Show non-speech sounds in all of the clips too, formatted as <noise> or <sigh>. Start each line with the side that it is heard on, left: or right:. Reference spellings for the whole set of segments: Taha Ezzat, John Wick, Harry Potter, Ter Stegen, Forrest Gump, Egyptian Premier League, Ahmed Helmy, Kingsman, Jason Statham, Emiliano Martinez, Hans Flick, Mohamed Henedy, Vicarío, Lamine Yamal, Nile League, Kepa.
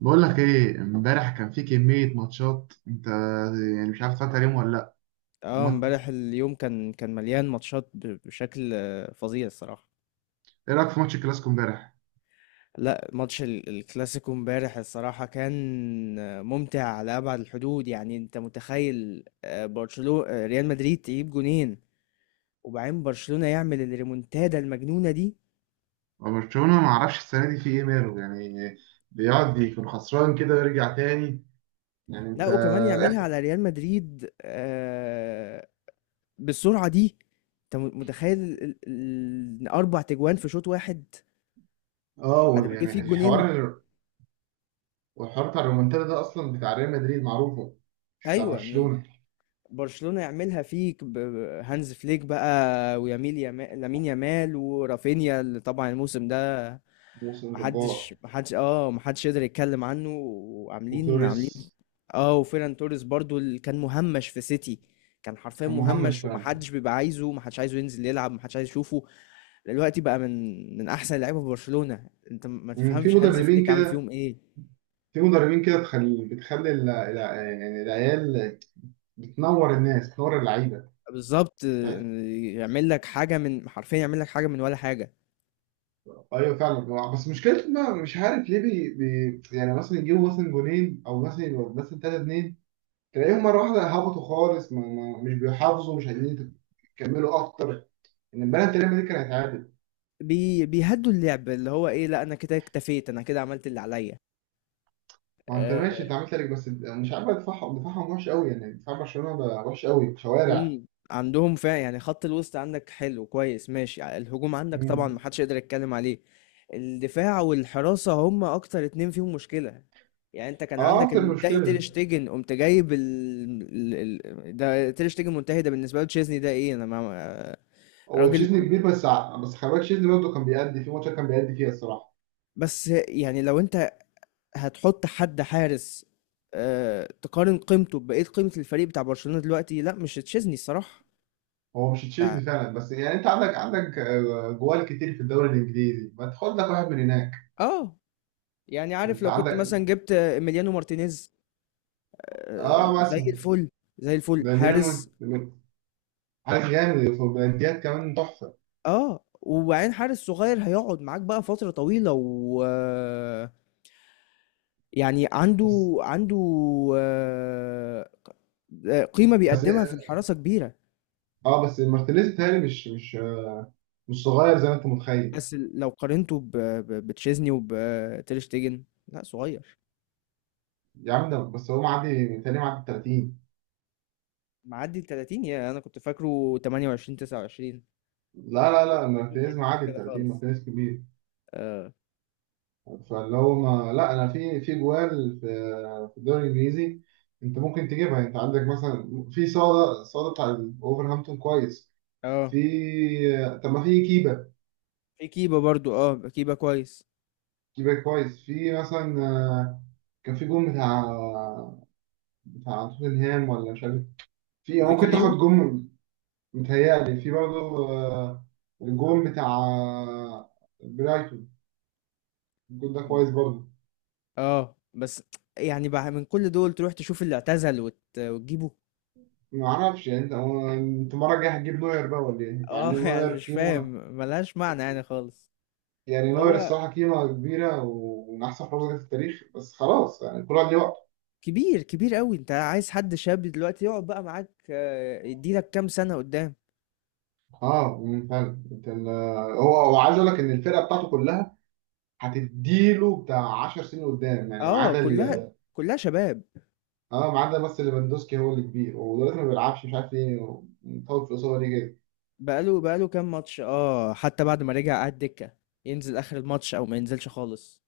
right: بقول لك ايه، امبارح كان في كمية ماتشات. انت يعني مش عارف اتفرجت عليهم ولا لا؟
left: اه
right: ما...
left: امبارح اليوم كان مليان ماتشات بشكل فظيع الصراحة.
right: ايه رأيك في ماتش الكلاسيكو امبارح؟
left: لا، ماتش الكلاسيكو امبارح الصراحة كان ممتع على أبعد الحدود، يعني انت متخيل برشلونة ريال مدريد تجيب جونين، وبعدين برشلونة يعمل الريمونتادا المجنونة دي.
right: برشلونة ما اعرفش السنة دي في ايه، ماله يعني، بيقعد يكون خسران كده ويرجع تاني. يعني
left: لا،
right: انت.
left: وكمان يعملها على ريال مدريد، بالسرعة دي. انت متخيل إن أربع تجوان في شوط واحد
right: اه
left: بعد ما جه
right: يعني
left: فيه جونين؟
right: الحوار، والحوار بتاع الرومنتادا ده اصلا بتاع ريال مدريد، معروفة، مش بتاع
left: ايوه،
right: برشلونة.
left: برشلونة يعملها فيك هانز فليك بقى، ويميل يامال لامين يامال ورافينيا اللي طبعا الموسم ده
right: موسم جبار.
left: محدش يقدر يتكلم عنه، وعاملين عاملين.
right: وتوريس.
left: اه، وفيران توريس برضو اللي كان مهمش في سيتي، كان حرفيا
right: كان مهمش
left: مهمش،
right: فعلا.
left: ومحدش بيبقى عايزه، محدش عايزه ينزل يلعب، محدش عايز يشوفه. دلوقتي بقى من احسن اللعيبه في برشلونة، انت ما
right: في
left: تفهمش هانز
right: مدربين
left: فليك عامل
right: كده،
left: فيهم ايه.
right: في مدربين كده بتخلي يعني العيال، بتنور الناس، بتنور اللعيبة.
left: بالظبط، يعمل لك حاجه من، حرفيا يعمل لك حاجه من ولا حاجه.
right: ايوه فعلا. بس مشكلته، ما مش عارف ليه، يعني مثلا يجيبوا مثلا جونين، او مثلا يبقوا مثلا 3-2، تلاقيهم مره واحده هبطوا خالص، ما... ما... مش بيحافظوا، مش عايزين يكملوا اكتر. ان البلد تقريبا دي كان هيتعادل.
left: بيهدوا اللعب، اللي هو ايه، لا انا كده اكتفيت، انا كده عملت اللي عليا.
right: ما انت
left: آه،
right: ماشي، انت عملت لك، بس مش عارف دفاعهم، دفاعهم وحش قوي، يعني دفاع برشلونه بقى وحش قوي شوارع.
left: عندهم فعلا، يعني خط الوسط عندك حلو كويس ماشي، الهجوم عندك طبعا
right: مم.
left: محدش يقدر يتكلم عليه. الدفاع والحراسة هم اكتر اتنين فيهم مشكلة. يعني انت كان
right: اه،
left: عندك
right: انت
left: المنتهي تير
right: المشكله.
left: شتيجن، قمت جايب ده تير شتيجن منتهي، ده بالنسبة له تشيزني ده ايه، انا ما... آه،
right: هو
left: راجل.
right: تشيزني كبير، بس خلي بالك تشيزني برضه كان بيأدي، في ماتش كان بيأدي فيها الصراحه.
left: بس يعني لو انت هتحط حد حارس تقارن قيمته ببقية قيمة الفريق بتاع برشلونة دلوقتي، لا مش تشيزني الصراحة.
right: هو مش
left: تع-
right: تشيلسي فعلا، بس يعني انت عندك جوال كتير في الدوري الانجليزي، ما تاخد لك واحد من هناك؟
left: اه، يعني عارف
right: انت
left: لو كنت
right: عندك.
left: مثلا جبت إيميليانو مارتينيز
right: اه
left: زي
right: مثلا.
left: الفل، زي الفل
right: ده
left: حارس.
right: عارف، جامد في البلانتيات كمان، تحفه.
left: اه، وبعدين حارس صغير هيقعد معاك بقى فترة طويلة و يعني
right: بس
left: عنده آه، قيمة
right: بس
left: بيقدمها في الحراسة كبيرة.
right: اه، بس مارتينيز تاني، مش صغير زي ما انت متخيل.
left: بس لو قارنته بتشيزني وبتير شتيجن، لا صغير.
right: يا عم، ده بس هو معدي تاني، معدي ال 30.
left: معدي ال 30، يا انا كنت فاكره 28 29،
right: لا لا
left: شكله
right: لا،
left: شكله ما
right: مارتينيز
left: يديش
right: معدي ال
left: كده
right: 30،
left: خالص.
right: مارتينيز كبير.
left: اه،
right: فاللي هو ما، لا، انا في جوال، في الدوري الانجليزي انت ممكن تجيبها. انت عندك مثلا في صاله بتاع اوفرهامبتون، كويس.
left: اه،
right: في، طب ما في كيبا.
left: في كيبا برضو، اه كيبا كويس.
right: كيبا كويس. في مثلا، كان في جون بتاع بتاع توتنهام ولا مش عارف، في، ممكن
left: فيكاريو.
right: تاخد جون. متهيألي في برضه الجون بتاع برايتون، الجون ده كويس برضه.
left: اه، بس يعني بقى من كل دول تروح تشوف اللي اعتزل وتجيبه؟
right: ما اعرفش يعني انت، هو انت المره الجايه هتجيب نوير بقى ولا ايه؟ يعني
left: اه <laughs> يعني
right: نوير
left: مش فاهم،
right: قيمه.
left: ملهاش معنى يعني خالص.
right: يعني نوير
left: هو
right: الصراحة قيمة كبيرة، ومن أحسن حراس جت في التاريخ. بس خلاص، يعني كل واحد ليه وقته.
left: كبير، كبير قوي، انت عايز حد شاب دلوقتي يقعد بقى معاك، يديلك كام سنة قدام.
right: اه، فعلا. أنت هو، عايز أقول لك إن الفرقة بتاعته كلها هتديله بتاع 10 سنين قدام، يعني ما
left: اه،
right: عدا
left: كلها، كلها شباب.
right: اه، ما عدا بس ليفاندوسكي، هو اللي كبير، ودلوقتي ما بيلعبش، مش عارف ليه مطول في الإصابة دي جاي.
left: بقاله كام ماتش، اه، حتى بعد ما رجع قعد دكة، ينزل اخر الماتش او ما ينزلش خالص.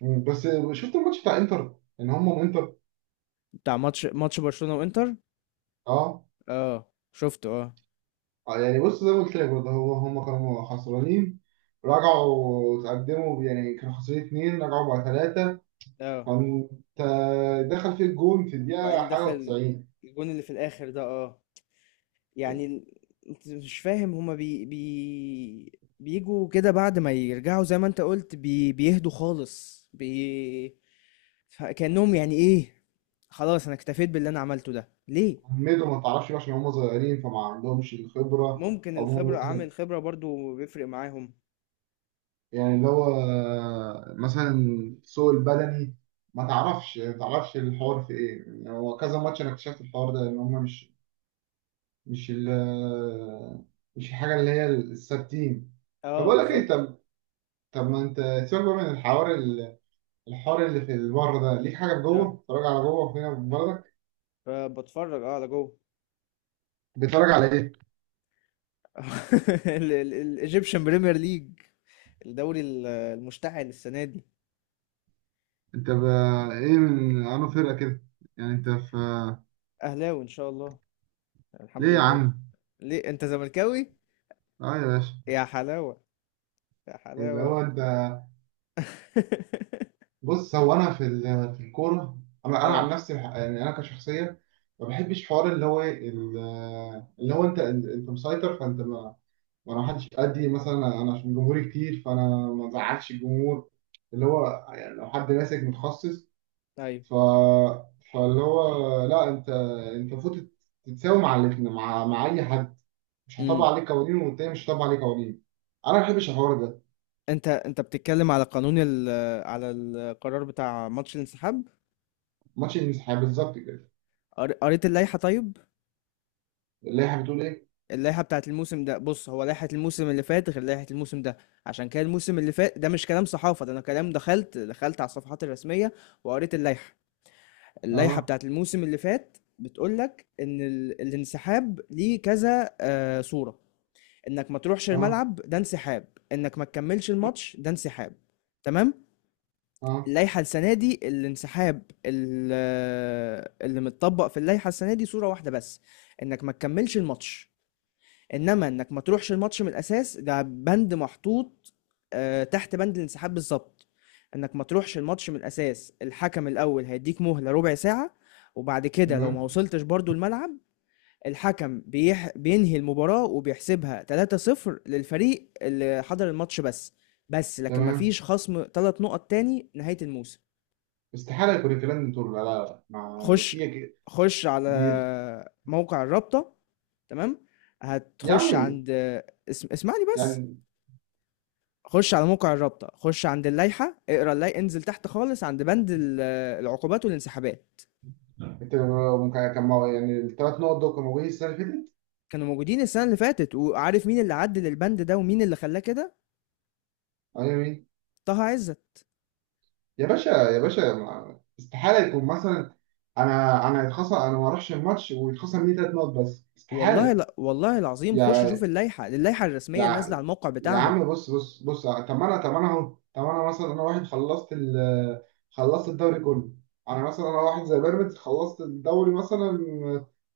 right: مم، بس. شفت الماتش بتاع إنتر؟ إن هم من إنتر.
left: بتاع ماتش برشلونة وانتر؟
right: اه.
left: اه، شفته اه.
right: يعني بص، زي ما قلت لك برضه، هو هم كانوا خسرانين، رجعوا تقدموا، يعني كانوا خسرانين اتنين رجعوا بقى ثلاثة.
left: اه،
right: كنت. دخل فيه الجون في الدقيقة
left: وبعدين
right: حاجة
left: دخل
right: و90.
left: الجون اللي في الاخر ده، اه، يعني انت مش فاهم هما بي بي بيجوا كده بعد ما يرجعوا، زي ما انت قلت بيهدوا خالص كأنهم يعني ايه، خلاص انا اكتفيت باللي انا عملته ده ليه.
right: عمدوا، ما تعرفش بقى، عشان هم صغيرين فما عندهمش الخبرة.
left: ممكن
right: أو هم
left: الخبرة،
right: مثلا،
left: عامل خبرة برضو بيفرق معاهم.
right: يعني اللي هو، مثلا، سوق البدني، ما تعرفش الحوار في إيه، يعني هو كذا ماتش أنا اكتشفت الحوار ده، إن هم مش ال مش الحاجة اللي هي الثابتين. طب
left: اه،
right: أقول لك إيه؟
left: بالظبط.
right: طب، طب ما أنت سيبك بقى من الحوار الحوار اللي في بره ده، ليك حاجة في جوه؟
left: اه،
right: بتتفرج على جوه فينا في بلدك؟
left: فبتفرج على جوه.
right: بتتفرج على إيه؟
left: <laughs> الايجيبشن بريمير ليج. <laughs> الدوري المشتعل السنه دي.
right: انت بقى ايه، من انو فرقه كده؟ يعني انت في.
left: اهلاوي ان شاء الله، الحمد
right: ليه يا
left: لله.
right: عم؟
left: ليه، انت زملكاوي؟
right: اه يا باشا.
left: يا حلاوه، يا
right: اللي
left: حلاوه.
right: هو انت،
left: <laughs>
right: بص، هو انا في في الكوره، انا عن
left: اه،
right: نفسي يعني انا كشخصيه، ما بحبش حوار اللي هو ايه اللي هو انت مسيطر، فانت ما، ما انا حدش قدي، مثلا انا عشان جمهوري كتير، فانا ما ازعلش الجمهور، اللي هو يعني لو حد ماسك متخصص.
left: ايوه،
right: ف، فاللي هو، لا، انت المفروض تتساوي مع مع اي حد، مش هطبق
left: امم.
right: عليه قوانين والتاني مش هطبق عليه قوانين. انا ما بحبش الحوار ده.
left: انت بتتكلم على قانون ال على القرار بتاع ماتش الانسحاب.
right: ماتش المسيحية بالظبط كده.
left: قريت اللائحه، طيب.
right: اللائحه بتقول ايه؟
left: اللائحة بتاعت الموسم ده، بص، هو لائحة الموسم اللي فات غير لائحة الموسم ده. عشان كده الموسم اللي فات، ده مش كلام صحافة، ده انا كلام، دخلت على الصفحات الرسمية وقريت اللائحة. اللائحة
right: اه،
left: بتاعت الموسم اللي فات بتقولك ان الانسحاب ليه كذا صورة: انك ما تروحش
right: اه،
left: الملعب ده انسحاب، انك ما تكملش الماتش ده انسحاب، تمام.
right: اه.
left: اللائحة السنة دي، الانسحاب اللي متطبق في اللائحة السنة دي صورة واحدة بس: انك ما تكملش الماتش. انما انك ما تروحش الماتش من الاساس، ده بند محطوط تحت بند الانسحاب بالظبط. انك ما تروحش الماتش من الاساس، الحكم الاول هيديك مهلة ربع ساعة، وبعد كده لو ما
right: تمام.
left: وصلتش برضو الملعب، الحكم بينهي المباراة وبيحسبها 3-0 للفريق اللي حضر الماتش بس. بس لكن ما
right: تمام.
left: فيش خصم 3 نقط تاني نهاية الموسم.
right: استحاله يكون الكلام ده طول، لا لا لا ما
left: خش،
right: في
left: خش على
right: دي.
left: موقع الرابطة. تمام،
right: يا
left: هتخش
right: عمي،
left: عند. اسمعني بس.
right: يعني
left: خش على موقع الرابطة، خش عند اللائحة، اقرا اللائحة، انزل تحت خالص عند بند العقوبات والانسحابات.
right: انت ممكن كان يعني الثلاث نقط دول كانوا موجودين السنه اللي فاتت.
left: كانوا موجودين السنة اللي فاتت، وعارف مين اللي عدل البند ده ومين اللي خلاه كده؟
right: ايوه، يا مين؟
left: طه عزت.
right: يا باشا يا باشا، استحاله يكون مثلا، انا يتخصم، انا ما اروحش الماتش ويتخصم لي ثلاث نقط بس؟
left: والله،
right: استحاله.
left: لا والله العظيم، خش شوف
right: يعني،
left: اللائحة، اللائحة الرسمية اللي نازلة على
right: يا،
left: الموقع
right: يا
left: بتاعهم.
right: عم بص بص بص، طب ما انا اهو، طب انا مثلا، انا واحد خلصت خلصت الدوري كله. انا مثلا انا واحد زي بيراميدز، خلصت الدوري مثلا،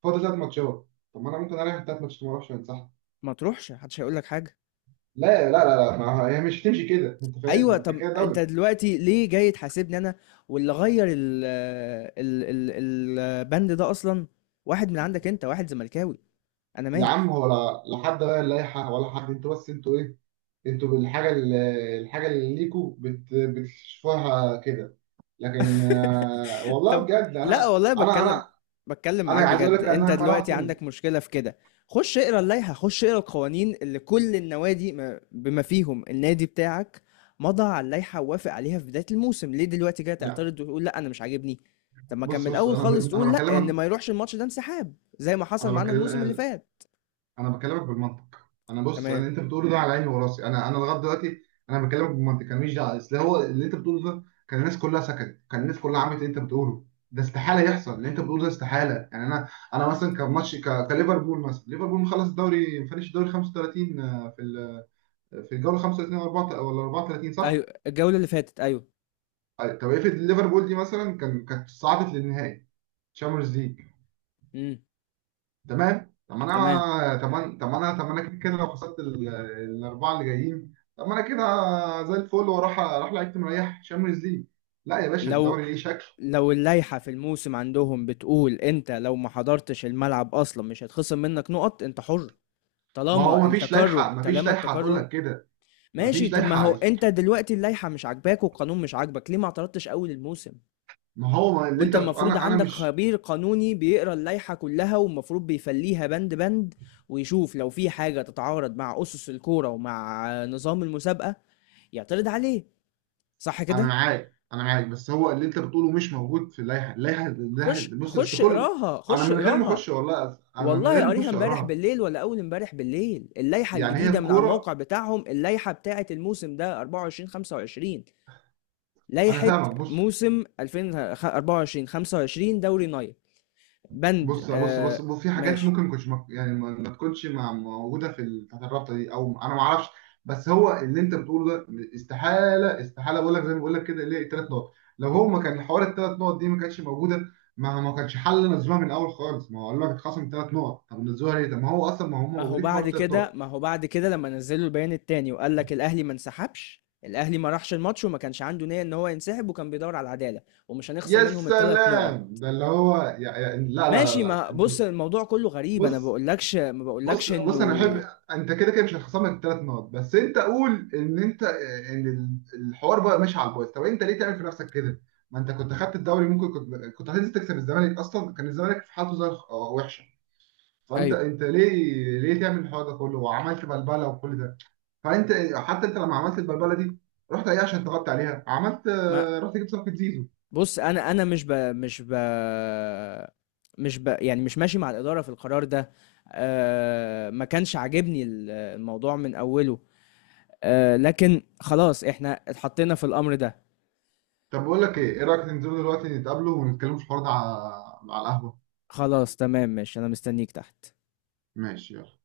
right: فاضل ثلاث ماتشات. طب ما انا ممكن اريح الثلاث ماتشات، ما اروحش، انسحب.
left: ما تروحش، محدش هيقول لك حاجة.
right: لا لا لا. لا ما هي مش تمشي كده. <laughs> انت فاهم؟ ما
left: ايوه،
right: انت
left: طب
right: كده
left: انت
right: دوري.
left: دلوقتي ليه جاي تحاسبني انا، واللي غير ال ال ال البند ده اصلا واحد من عندك، انت واحد زملكاوي، انا
right: يا
left: مالي.
right: عم، هو لا، لا حد غير اللائحه ولا حد، انتوا بس انتوا ايه، انتوا بالحاجه اللي، الحاجه اللي ليكوا بتشوفوها كده. لكن
left: <laughs>
right: والله
left: طب
right: بجد
left: لا،
right: انا،
left: والله
right: انا
left: بتكلم،
right: انا انا
left: معاك
right: عايز اقول
left: بجد،
right: لك ان
left: انت
right: انا
left: دلوقتي
right: كرهت.
left: عندك مشكلة في كده؟ خش اقرا اللائحة، خش اقرا القوانين اللي كل النوادي بما فيهم النادي بتاعك مضى على اللائحة ووافق عليها في بداية الموسم. ليه دلوقتي جاي
right: يعني
left: تعترض وتقول لا انا مش عاجبني؟ طب ما كان من
right: بص بص،
left: الاول
right: انا
left: خالص
right: انا
left: تقول لا، ان
right: بكلمك،
left: ما يروحش الماتش ده انسحاب زي ما حصل
right: انا
left: معانا الموسم اللي
right: بكلم،
left: فات.
right: انا بكلمك بالمنطق انا، بص، انا
left: تمام.
right: انت بتقوله ده على عيني وراسي، انا لغايه دلوقتي انا بكلمك بالمنطق، انا ماليش دعوه. اصل هو اللي انت بتقوله ده، كان الناس كلها سكتت، كان الناس كلها عملت اللي انت بتقوله. ده استحاله يحصل، اللي انت بتقوله ده استحاله. يعني انا، انا مثلا كماتش، كليفربول مثلا، ليفربول مخلص الدوري، فinish الدوري 35، في في الجوله 35 ولا 4 ولا 34
left: ايوه،
right: صح؟
left: الجولة اللي فاتت، ايوه.
right: طب افرض ليفربول دي مثلا كانت صعدت للنهائي تشامبيونز ليج.
left: امم.
right: تمام. طب ما
left: تمام.
right: انا، طب ما انا كده، كده لو خسرت الاربعه اللي جايين، طب ما انا كده زي الفل، واروح، لعيبه مريح شامبيونز ليج. لا يا باشا،
left: لو
right: الدوري ليه شكل.
left: لو اللائحة في الموسم عندهم بتقول انت لو ما حضرتش الملعب اصلا مش هيتخصم منك نقط، انت حر.
right: ما هو
left: طالما
right: ما فيش
left: التكرر،
right: لائحه، ما فيش
left: طالما
right: لائحه هتقول
left: التكرر.
right: لك كده. ما
left: ماشي،
right: فيش
left: طب ما
right: لائحه
left: هو انت دلوقتي اللائحة مش عاجباك والقانون مش عاجبك، ليه ما اعترضتش اول الموسم؟
right: ما هو، ما اللي
left: وانت
right: انت بتقول،
left: المفروض
right: انا انا
left: عندك
right: مش.
left: خبير قانوني بيقرا اللائحة كلها، والمفروض بيفليها بند بند، ويشوف لو في حاجة تتعارض مع اسس الكورة ومع نظام المسابقة يعترض عليه، صح
right: انا
left: كده؟
right: معاك، انا معاك، بس هو اللي انت بتقوله مش موجود في اللائحه، اللائحه
left: خش،
right: بص
left: خش
right: اصل كل.
left: اقراها،
right: انا
left: خش
right: من غير ما اخش،
left: اقراها.
right: والله انا من
left: والله
right: غير ما
left: قاريها
right: اخش
left: امبارح
right: اقراها.
left: بالليل ولا اول امبارح بالليل، اللائحه
right: يعني هي
left: الجديده، من على
right: الكوره.
left: الموقع بتاعهم، اللائحه بتاعه الموسم ده 24 25،
right: انا
left: لائحه
right: فاهمك. بص
left: موسم 2024 25 دوري نايل، بند
right: بص بص بص بص، في حاجات
left: ماشي.
right: ممكن ما كنتش يعني ما تكونش موجوده في بتاعت الرابطه دي، او انا ما اعرفش. بس هو اللي انت بتقوله ده استحاله بقول لك، زي ما بقول لك كده، ليه الثلاث نقط؟ لو هو ما كان حوار الثلاث نقط دي ما كانتش موجوده، ما كانش حل نزلوها من الاول خالص. ما هو قالوا لك اتخصم ثلاث نقط، طب نزلوها ليه؟ طب ما هو اصلا ما هم موجودين في حوار الثلاث نقط.
left: ما هو بعد كده لما نزلوا البيان التاني، وقال لك الاهلي ما انسحبش، الاهلي ما راحش الماتش وما كانش عنده نيه ان هو ينسحب، وكان بيدور على العداله، ومش هنخصم
right: يا
left: منهم الثلاث
right: سلام،
left: نقط.
right: ده اللي هو، يا لا لا لا
left: ماشي،
right: لا
left: ما
right: انتوا.
left: بص، الموضوع كله غريب، انا
right: بص
left: بقولكش، ما
right: بص
left: بقولكش
right: بص، انا
left: انه.
right: احب، انت كده كده مش هتخصمك الثلاث نقط، بس انت قول ان انت، ان الحوار بقى ماشي على البايظ. طب انت ليه تعمل في نفسك كده؟ ما انت كنت خدت الدوري، ممكن كنت هتنزل تكسب الزمالك، اصلا كان الزمالك في حالته زي وحشه. فانت،
left: ايوه،
right: ليه ليه تعمل الحوار ده كله، وعملت بلبله وكل ده؟ فانت حتى انت لما عملت البلبله دي، رحت ايه عشان تغطي عليها؟ عملت،
left: ما
right: رحت جبت صفقه زيزو.
left: بص، انا مش ب... مش ب... مش ب... يعني مش ماشي مع الاداره في القرار ده. ما كانش عاجبني الموضوع من اوله، لكن خلاص احنا اتحطينا في الامر ده.
right: طب بقول لك ايه، ايه رايك ننزلوا دلوقتي نتقابلوا ونتكلموا في الحوار ده على القهوه؟
left: خلاص، تمام، ماشي، انا مستنيك تحت.
right: ماشي، يلا.